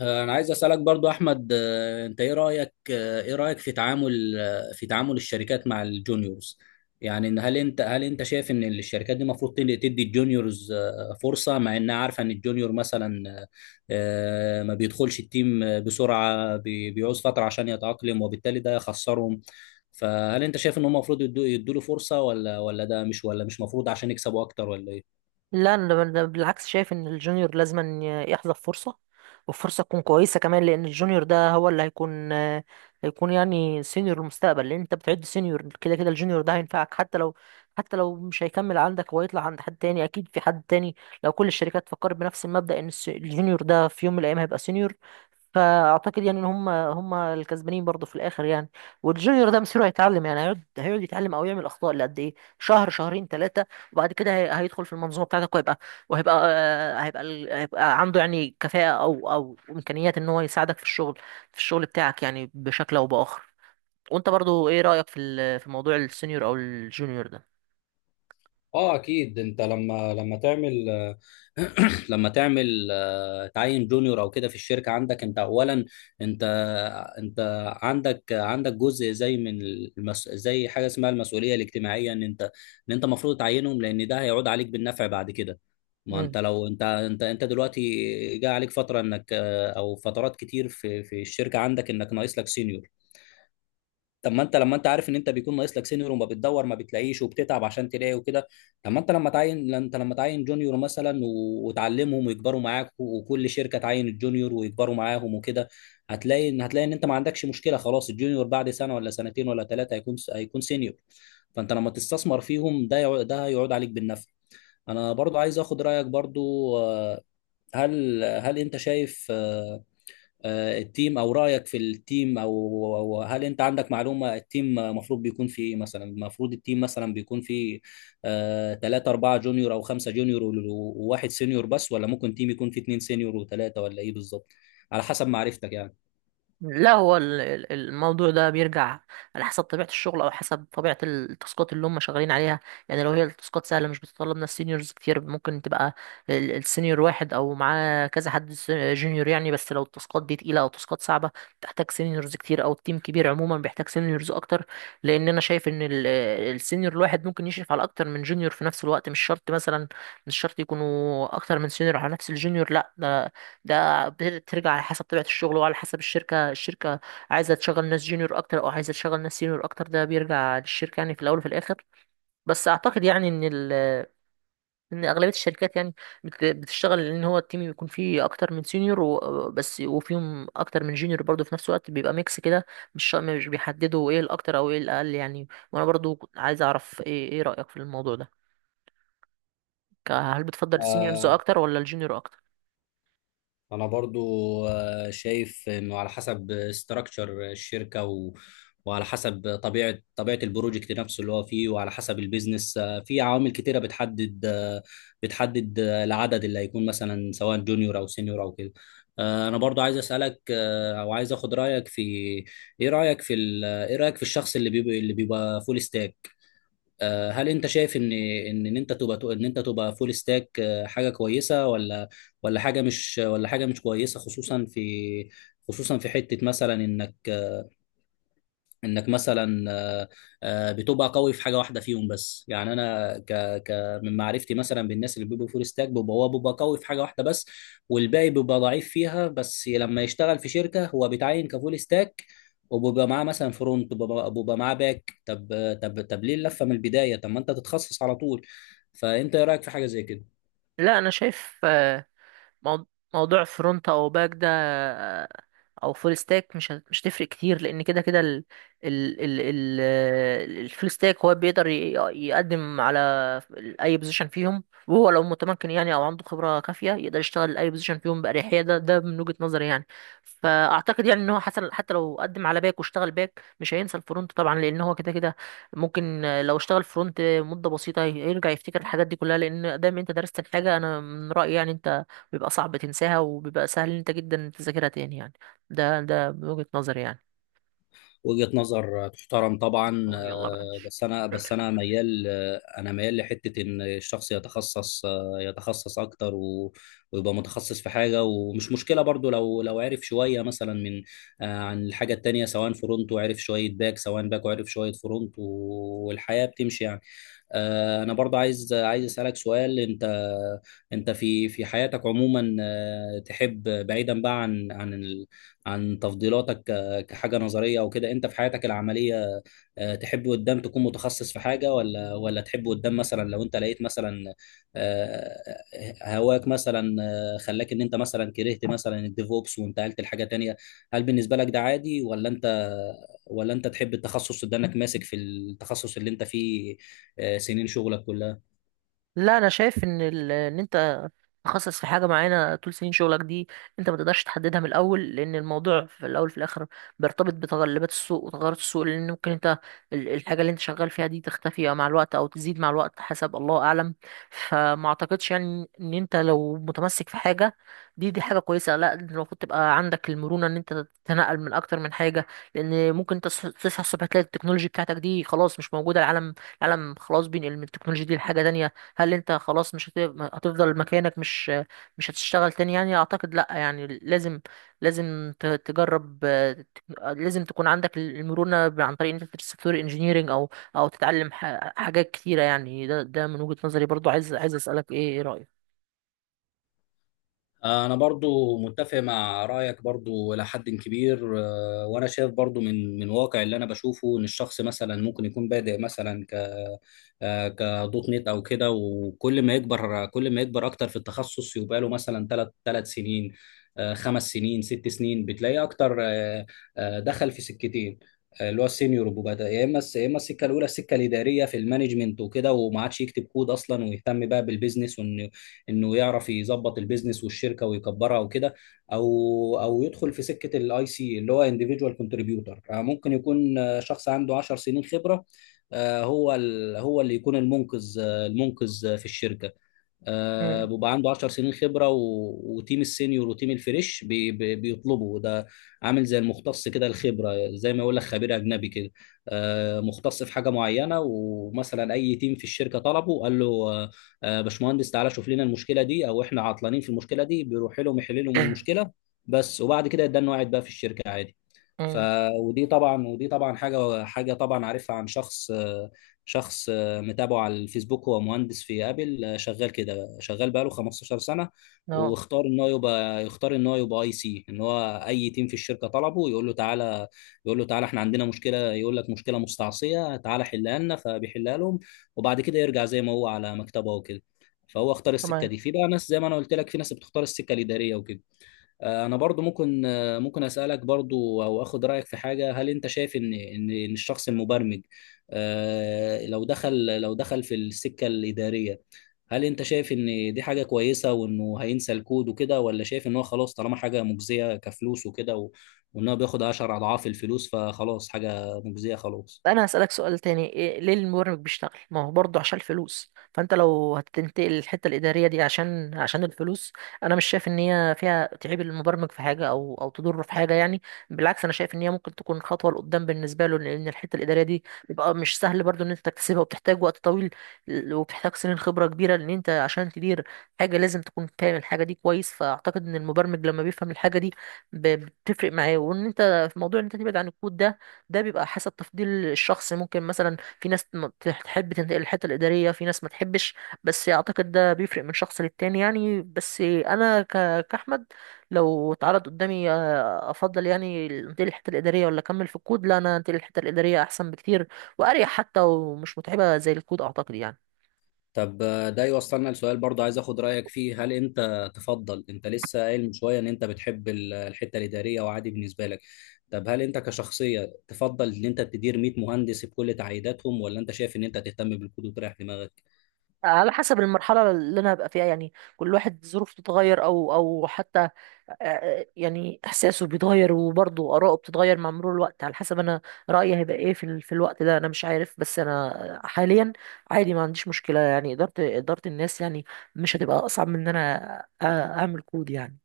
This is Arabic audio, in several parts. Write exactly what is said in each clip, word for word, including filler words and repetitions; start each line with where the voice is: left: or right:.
left: آه، انا عايز اسالك برضو احمد، آه، انت ايه رايك؟ آه، ايه رايك في تعامل آه، في تعامل الشركات مع الجونيورز؟ يعني إن هل انت هل انت شايف ان الشركات دي المفروض تدي تدي الجونيورز آه، فرصه مع انها عارفه ان الجونيور مثلا آه، آه، ما بيدخلش التيم آه، بسرعه، بي- بيعوز فتره عشان يتاقلم، وبالتالي ده يخسرهم. فهل انت شايف ان هم المفروض يدوا يدوا له فرصه ولا ولا ده مش ولا مش مفروض عشان يكسبوا اكتر ولا ايه؟
right: لا، انا أنا بالعكس شايف ان الجونيور لازم أن يحظى بفرصه، وفرصه تكون كويسه كمان، لان الجونيور ده هو اللي هيكون هيكون يعني سينيور المستقبل. لان انت بتعد سينيور كده كده، الجونيور ده هينفعك حتى لو حتى لو مش هيكمل عندك ويطلع عند حد تاني، اكيد في حد تاني. لو كل الشركات فكرت بنفس المبدأ ان الس- الجونيور ده في يوم من الايام هيبقى سينيور، فاعتقد يعني ان هم هم الكسبانين برضه في الاخر يعني. والجونيور ده مصيره هيتعلم، يعني هيقعد هيقعد يتعلم او يعمل اخطاء لقد ايه شهر شهرين ثلاثه، وبعد كده هي- هيدخل في المنظومه بتاعتك، وهيبقى وهيبقى آه، هيبقى ال- هيبقى عنده يعني كفاءه او او امكانيات ان هو يساعدك في الشغل في الشغل بتاعك يعني بشكل او باخر. وانت برضو ايه رايك في ال- في موضوع السينيور او الجونيور ده؟
left: اه اكيد، انت لما لما تعمل لما تعمل تعين جونيور او كده في الشركه عندك، انت اولا انت انت عندك عندك جزء زي من المس... زي حاجه اسمها المسؤوليه الاجتماعيه، ان انت ان انت المفروض تعينهم لان ده هيعود عليك بالنفع بعد كده. ما انت لو انت انت انت دلوقتي جاء عليك فتره انك، او فترات كتير في في الشركه عندك انك ناقص لك سينيور. طب ما انت لما انت عارف ان انت بيكون ناقص لك سينيور، وما بتدور ما بتلاقيش وبتتعب عشان تلاقي وكده، طب ما انت لما تعين لا انت لما تعين جونيور مثلا و- وتعلمهم ويكبروا معاك، و- وكل شركه تعين الجونيور ويكبروا معاهم وكده، هتلاقي ان هتلاقي ان انت ما عندكش مشكله. خلاص الجونيور بعد سنه ولا سنتين ولا ثلاثه هيكون هيكون سينيور. فانت لما تستثمر فيهم، ده يع- ده هيعود عليك بالنفع. انا برضو عايز اخد رايك برضو، آه، هل هل انت شايف آه، آه، التيم او رايك في التيم، او أو هل انت عندك معلومه التيم المفروض بيكون فيه ايه؟ مثلا المفروض التيم مثلا بيكون فيه ثلاثة أربعة جونيور أو خمسة جونيور و- وواحد سينيور بس، ولا ممكن تيم يكون فيه اتنين سينيور وثلاثة، ولا ايه بالظبط على حسب معرفتك يعني؟
right: لا، هو ال- ال- الموضوع ده بيرجع على حسب طبيعة الشغل، أو حسب طبيعة التاسكات اللي هم شغالين عليها. يعني لو هي التاسكات سهلة، مش بتطلب ناس سينيورز كتير، ممكن تبقى ال- السينيور واحد أو معاه كذا حد س- جونيور يعني. بس لو التاسكات دي تقيلة أو تاسكات صعبة، بتحتاج سينيورز كتير، أو التيم كبير عموما بيحتاج سينيورز أكتر. لأن أنا شايف إن ال- السينيور الواحد ممكن يشرف على أكتر من جونيور في نفس الوقت، مش شرط مثلا مش شرط يكونوا أكتر من سينيور على نفس الجونيور، لا. ده بترجع على حسب طبيعة الشغل، وعلى حسب الشركة الشركة عايزة تشغل ناس جونيور أكتر أو عايزة تشغل ناس سينيور أكتر، ده بيرجع للشركة يعني في الأول وفي الآخر. بس أعتقد يعني إن ال إن أغلبية الشركات يعني بت- بتشتغل إن هو التيم يكون فيه أكتر من سينيور و- بس، وفيهم أكتر من جونيور برضه في نفس الوقت، بيبقى ميكس كده. مش شا- مش بيحددوا إيه الأكتر أو إيه الأقل يعني. وأنا برضه عايز أعرف إيه إيه رأيك في الموضوع ده؟ ك- هل بتفضل السينيورز
left: آه،
right: أكتر ولا الجونيور أكتر؟
left: انا برضو آه، شايف انه على حسب استراكشر الشركه و... وعلى حسب طبيعه طبيعه البروجكت نفسه اللي هو فيه، وعلى حسب البيزنس. آه، في عوامل كتيره بتحدد آه، بتحدد آه، العدد اللي هيكون مثلا، سواء جونيور او سينيور او كده. آه، انا برضو عايز اسالك آه، او عايز اخد رايك في، ايه رايك في ال... آه، ايه رايك في الشخص اللي بيبقى اللي بيبقى فول ستاك؟ آه، هل انت شايف ان ان إن انت تبقى ان انت تبقى فول ستاك آه، حاجه كويسه، ولا ولا حاجه مش ولا حاجه مش كويسه، خصوصا في خصوصا في حته مثلا انك انك مثلا آه، آه، بتبقى قوي في حاجه واحده فيهم بس؟ يعني انا ك ك من معرفتي مثلا بالناس اللي بيبقوا فول ستاك، بيبقى هو بيبقى قوي في حاجه واحده بس، والباقي بيبقى ضعيف فيها. بس لما يشتغل في شركه هو بيتعين كفول ستاك، وبيبقى معاه مثلا فرونت وبيبقى وبيبقى معاه باك. طب طب طب ليه اللفه من البدايه؟ طب ما انت تتخصص على طول. فانت ايه رايك في حاجه زي كده؟
right: لا، أنا شايف مو- موضوع فرونت او باك ده، او فول ستاك، مش هت- مش هتفرق كتير، لان كده كده ال ال ال ال الفول ستاك هو بيقدر ي- يقدم على اي بوزيشن فيهم. وهو لو متمكن يعني او عنده خبره كافيه، يقدر يشتغل اي بوزيشن فيهم باريحيه، ده ده من وجهه نظري يعني. فاعتقد يعني ان هو حسن حتى لو قدم على باك واشتغل باك، مش هينسى الفرونت طبعا، لان هو كده كده ممكن لو اشتغل فرونت مده بسيطه يرجع يفتكر الحاجات دي كلها. لان دايما انت درست الحاجه، انا من رايي يعني، انت بيبقى صعب تنساها وبيبقى سهل إن انت جدا تذاكرها تاني يعني. ده ده من وجهة نظري يعني.
left: وجهة نظر تحترم طبعا.
right: أه، يلا بقى
left: آه،
right: ماشي.
left: بس انا بس انا ميال، آه، انا ميال لحتة ان الشخص يتخصص، آه، يتخصص اكتر و- ويبقى متخصص في حاجة. ومش مشكلة برضو لو لو عرف شوية مثلا من آه، عن الحاجة التانية، سواء فرونت وعرف شوية باك، سواء باك وعرف شوية فرونت، و- والحياة بتمشي يعني. آه، انا برضو عايز عايز اسالك سؤال. انت انت في في حياتك عموما، آه، تحب بعيدا بقى عن عن ال- عن تفضيلاتك آه، كحاجه نظريه او كده، انت في حياتك العمليه آه، تحب قدام تكون متخصص في حاجه، ولا ولا تحب قدام مثلا لو انت لقيت مثلا آه، هواك مثلا آه، خلاك ان انت مثلا كرهت مثلا الديفوبس وانتقلت لحاجه تانية؟ هل بالنسبه لك ده عادي، ولا انت ولا انت تحب التخصص، ده انك ماسك في التخصص اللي انت فيه آه، سنين شغلك كلها؟
right: لا، انا شايف ان ال... ان انت تخصص في حاجة معينة طول سنين شغلك دي، انت ما تقدرش تحددها من الأول، لأن الموضوع في الأول في الآخر بيرتبط بتغلبات السوق وتغيرات السوق، لأن ممكن انت ال- الحاجة اللي انت شغال فيها دي تختفي مع الوقت أو تزيد مع الوقت، حسب الله أعلم. فما أعتقدش يعني إن انت لو متمسك في حاجة، دي دي حاجة كويسة، لا، انت المفروض تبقى عندك المرونة إن انت تتنقل من أكتر من حاجة. لأن ممكن انت تص- تصحى الصبح تلاقي التكنولوجي بتاعتك دي خلاص مش موجودة. العالم العالم خلاص بينقل من التكنولوجيا دي لحاجة تانية. هل انت خلاص مش هت- هتفضل مكانك، مش مش هتشتغل تاني يعني؟ اعتقد لا يعني، لازم لازم ت- تجرب آه، تك- آه، لازم تكون عندك المرونة ب- عن طريق ان انت تدرس سوفت وير انجينيرنج، او او تتعلم ح- حاجات كتيرة يعني. ده ده من وجهة نظري. برضو عايز عايز اسألك ايه ايه رأيك.
left: انا برضو متفق مع رايك برضو الى حد كبير. آه، وانا شايف برضو من من واقع اللي انا بشوفه ان الشخص مثلا ممكن يكون بادئ مثلا ك آه، كدوت نت او كده، وكل ما يكبر كل ما يكبر اكتر في التخصص، يبقى له مثلا ثلاث ثلاث سنين آه، خمس سنين ست سنين، بتلاقيه اكتر آه، آه، دخل في سكتين. آه، اللي هو السينيور، وبدا يا اما الس- يا اما السكه الاولى السكه الاداريه في المانجمنت وكده، وما عادش يكتب كود اصلا، ويهتم بقى بالبيزنس انه يعرف يظبط البيزنس والشركه ويكبرها وكده، او او يدخل في سكه الاي سي اللي هو انديفيدوال كونتريبيوتور. ممكن يكون آه، شخص عنده عشر سنين خبره، آه، هو ال- هو اللي يكون المنقذ، آه، المنقذ آه، في الشركه. آه،
right: امم.
left: بيبقى عنده عشر سنين خبره و... وتيم السينيور وتيم الفريش بي... بي... بيطلبه ده. عامل زي المختص كده، الخبره زي ما يقول لك خبير اجنبي كده، آه، مختص في حاجه معينه. ومثلا اي تيم في الشركه طلبه قال له آه، آه، باشمهندس تعالى شوف لنا المشكله دي، او احنا عطلانين في المشكله دي، بيروح لهم يحل لهم المشكله بس، وبعد كده يدان قاعد بقى في الشركه عادي. ف
right: امم.
left: ودي طبعا ودي طبعا حاجه حاجه طبعا عارفها عن شخص آه، شخص آه، متابعه على الفيسبوك. هو مهندس في ابل آه، شغال كده، شغال بقاله خمسة عشر سنه،
right: اه،
left: واختار ان هو يبقى يختار ان هو يبقى اي سي. ان هو اي تيم في الشركه طلبه يقول له تعالى، يقول له تعالى احنا عندنا مشكله، يقول لك مشكله مستعصيه تعالى حلها لنا، فبيحلها لهم، وبعد كده يرجع زي ما هو على مكتبه وكده. فهو اختار السكه
right: تمام.
left: دي. في بقى ناس زي ما انا قلت لك، في ناس بتختار السكه الاداريه وكده. آه، انا برضو ممكن آه، ممكن اسالك برضو او اخد رايك في حاجه. هل انت شايف ان ان إن الشخص المبرمج آه، لو دخل لو دخل في السكه الاداريه، هل انت شايف ان دي حاجه كويسه وانه هينسى الكود وكده، ولا شايف ان هو خلاص طالما حاجه مجزيه كفلوس وكده و- وان هو بياخد عشر اضعاف الفلوس، فخلاص حاجه مجزيه خلاص؟
right: انا هسألك سؤال تاني. إيه، ليه المبرمج بيشتغل؟ ما هو برضه عشان الفلوس. فانت لو هتنتقل الحتة الإدارية دي عشان عشان الفلوس، انا مش شايف ان هي فيها تعيب المبرمج في حاجة او او تضره في حاجة يعني. بالعكس، انا شايف ان هي ممكن تكون خطوة لقدام بالنسبة له، لان الحتة الإدارية دي بيبقى مش سهل برضه ان انت تكتسبها، وبتحتاج وقت طويل، وبتحتاج سنين خبرة كبيرة، لان انت عشان تدير حاجة لازم تكون فاهم الحاجة دي كويس. فاعتقد ان المبرمج لما بيفهم الحاجة دي ب- بتفرق معاه. وان انت في موضوع ان انت تبعد عن الكود ده، ده بيبقى حسب تفضيل الشخص. ممكن مثلا في ناس ما تح- تحب تنتقل للحته الاداريه، في ناس ما تحبش. بس اعتقد ده بيفرق من شخص للتاني يعني. بس انا ك- كاحمد لو اتعرض قدامي، آه، افضل يعني انتقل للحته الاداريه ولا اكمل في الكود؟ لا، انا انتقل للحته الاداريه احسن بكتير واريح حتى، ومش متعبه زي الكود اعتقد يعني.
left: طب آه، ده يوصلنا لسؤال برضه عايز اخد رايك فيه. هل انت تفضل، انت لسه قايل من شويه ان انت بتحب ال- الحته الاداريه وعادي بالنسبه لك، طب هل انت كشخصيه تفضل ان انت تدير مئة مهندس بكل تعقيداتهم، ولا انت شايف ان انت تهتم بالكود وتريح دماغك؟
right: على حسب المرحلة اللي أنا هبقى فيها يعني، كل واحد ظروفه بتتغير أو أو حتى آه، يعني إحساسه بيتغير، وبرضه آراءه بتتغير مع مرور الوقت. على حسب أنا رأيي هيبقى إيه في ال- في الوقت ده أنا مش عارف. بس أنا حاليا عادي، ما عنديش مشكلة يعني. إدارة إدارة الناس يعني مش هتبقى أصعب من إن أنا أ- أعمل كود يعني.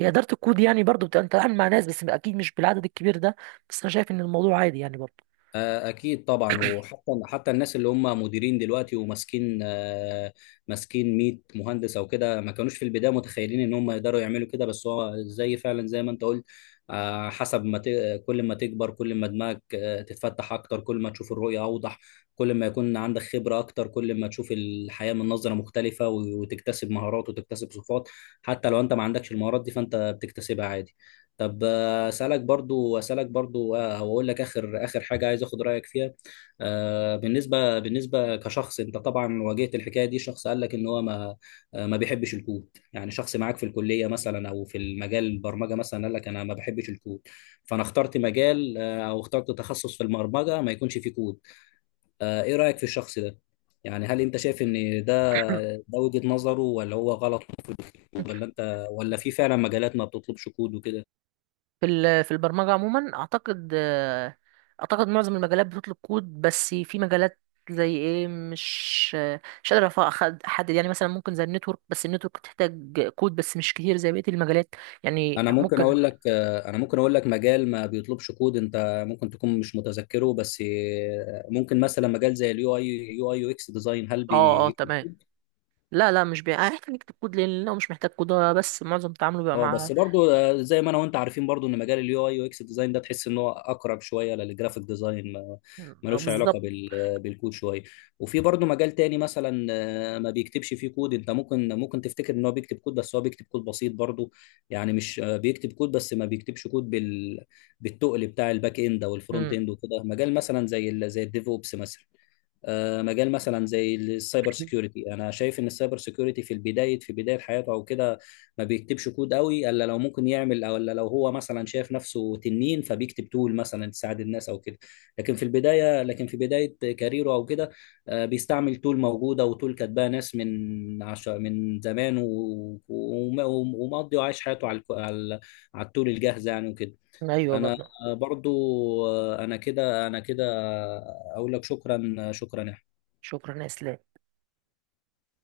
right: هي إدارة الكود يعني برضه بتبقى أنت بتتعامل مع ناس، بس أكيد مش بالعدد الكبير ده. بس أنا شايف إن الموضوع عادي يعني برضه.
left: آه، أكيد طبعا. وحتى حتى الناس اللي هم مديرين دلوقتي وماسكين آه، ماسكين مية مهندس أو كده، ما كانوش في البداية متخيلين إن هم يقدروا يعملوا كده، بس هو زي فعلا زي ما أنت قلت آه، حسب ما ت... كل ما تكبر، كل ما دماغك آه، تتفتح أكتر، كل ما تشوف الرؤية أوضح، كل ما يكون عندك خبرة أكتر، كل ما تشوف الحياة من نظرة مختلفة، و- وتكتسب مهارات وتكتسب صفات. حتى لو أنت ما عندكش المهارات دي، فأنت بتكتسبها عادي. طب آه، اسالك برضو اسالك برضو آه، او اقول لك اخر اخر حاجه عايز اخد رايك فيها. آه، بالنسبه بالنسبه كشخص انت طبعا واجهت الحكايه دي، شخص قال لك ان هو ما آه، ما بيحبش الكود. يعني شخص معاك في الكليه مثلا او في المجال البرمجه مثلا قال لك انا ما بحبش الكود، فانا اخترت مجال آه، او اخترت تخصص في البرمجه ما يكونش فيه كود. آه، ايه رايك في الشخص ده؟ يعني هل انت شايف ان ده ده وجهة نظره، ولا هو غلط، ولا انت ولا في فعلا مجالات ما بتطلبش كود وكده؟
right: في ال- في البرمجة عموما أعتقد آه، أعتقد معظم المجالات بتطلب كود، بس في مجالات زي إيه، مش آه، مش قادر أف- أخد- أحدد، يعني مثلا ممكن زي النتورك، بس النتورك تحتاج كود بس مش كتير زي بقية المجالات يعني
left: انا ممكن
right: ممكن.
left: اقول لك، انا ممكن اقول لك مجال ما بيطلبش كود انت ممكن تكون مش متذكره بس، ممكن مثلا مجال زي اليو اي يو اي يو اكس ديزاين، هل
right: اه، اه، تمام. لا، لا، مش بي... آه، احنا نكتب كود لأنه مش محتاج كود هو، بس معظم تعامله بيبقى
left: اه؟
right: مع.
left: بس برضو آه، زي ما انا وانت عارفين برضو ان مجال اليو اي يو اكس ديزاين ده، تحس ان هو اقرب شويه للجرافيك ديزاين، ما-
right: آه،
left: ملوش علاقه
right: بالظبط.
left: بال بالكود شويه. وفي برضو مجال تاني مثلا آه، ما بيكتبش فيه كود، انت ممكن ممكن تفتكر ان هو بيكتب كود، بس هو بيكتب كود بسيط برضو. يعني مش آه، بيكتب كود، بس ما بيكتبش كود بال بالتقل بتاع الباك اند او الفرونت
right: مم.
left: اند وكده، مجال مثلا زي ال... زي الديف اوبس مثلا. آه، مجال مثلا زي السايبر سيكيورتي، انا شايف ان السايبر سيكيورتي في البدايه في بدايه حياته او كده ما بيكتبش كود قوي، الا لو ممكن يعمل، او الا لو هو مثلا شايف نفسه تنين فبيكتب تول مثلا تساعد الناس او كده. لكن في البدايه لكن في بدايه كاريره او كده، آه، بيستعمل تول موجوده وتول كاتباها ناس من عش... من زمان و- وم- ومقضي وعايش حياته على الك- على على التول الجاهزه يعني وكده.
right: أيوه
left: انا
right: برضه.
left: برضو آه، انا كده انا كده اقول لك شكرا شكرا.
right: شكرا يا إسلام.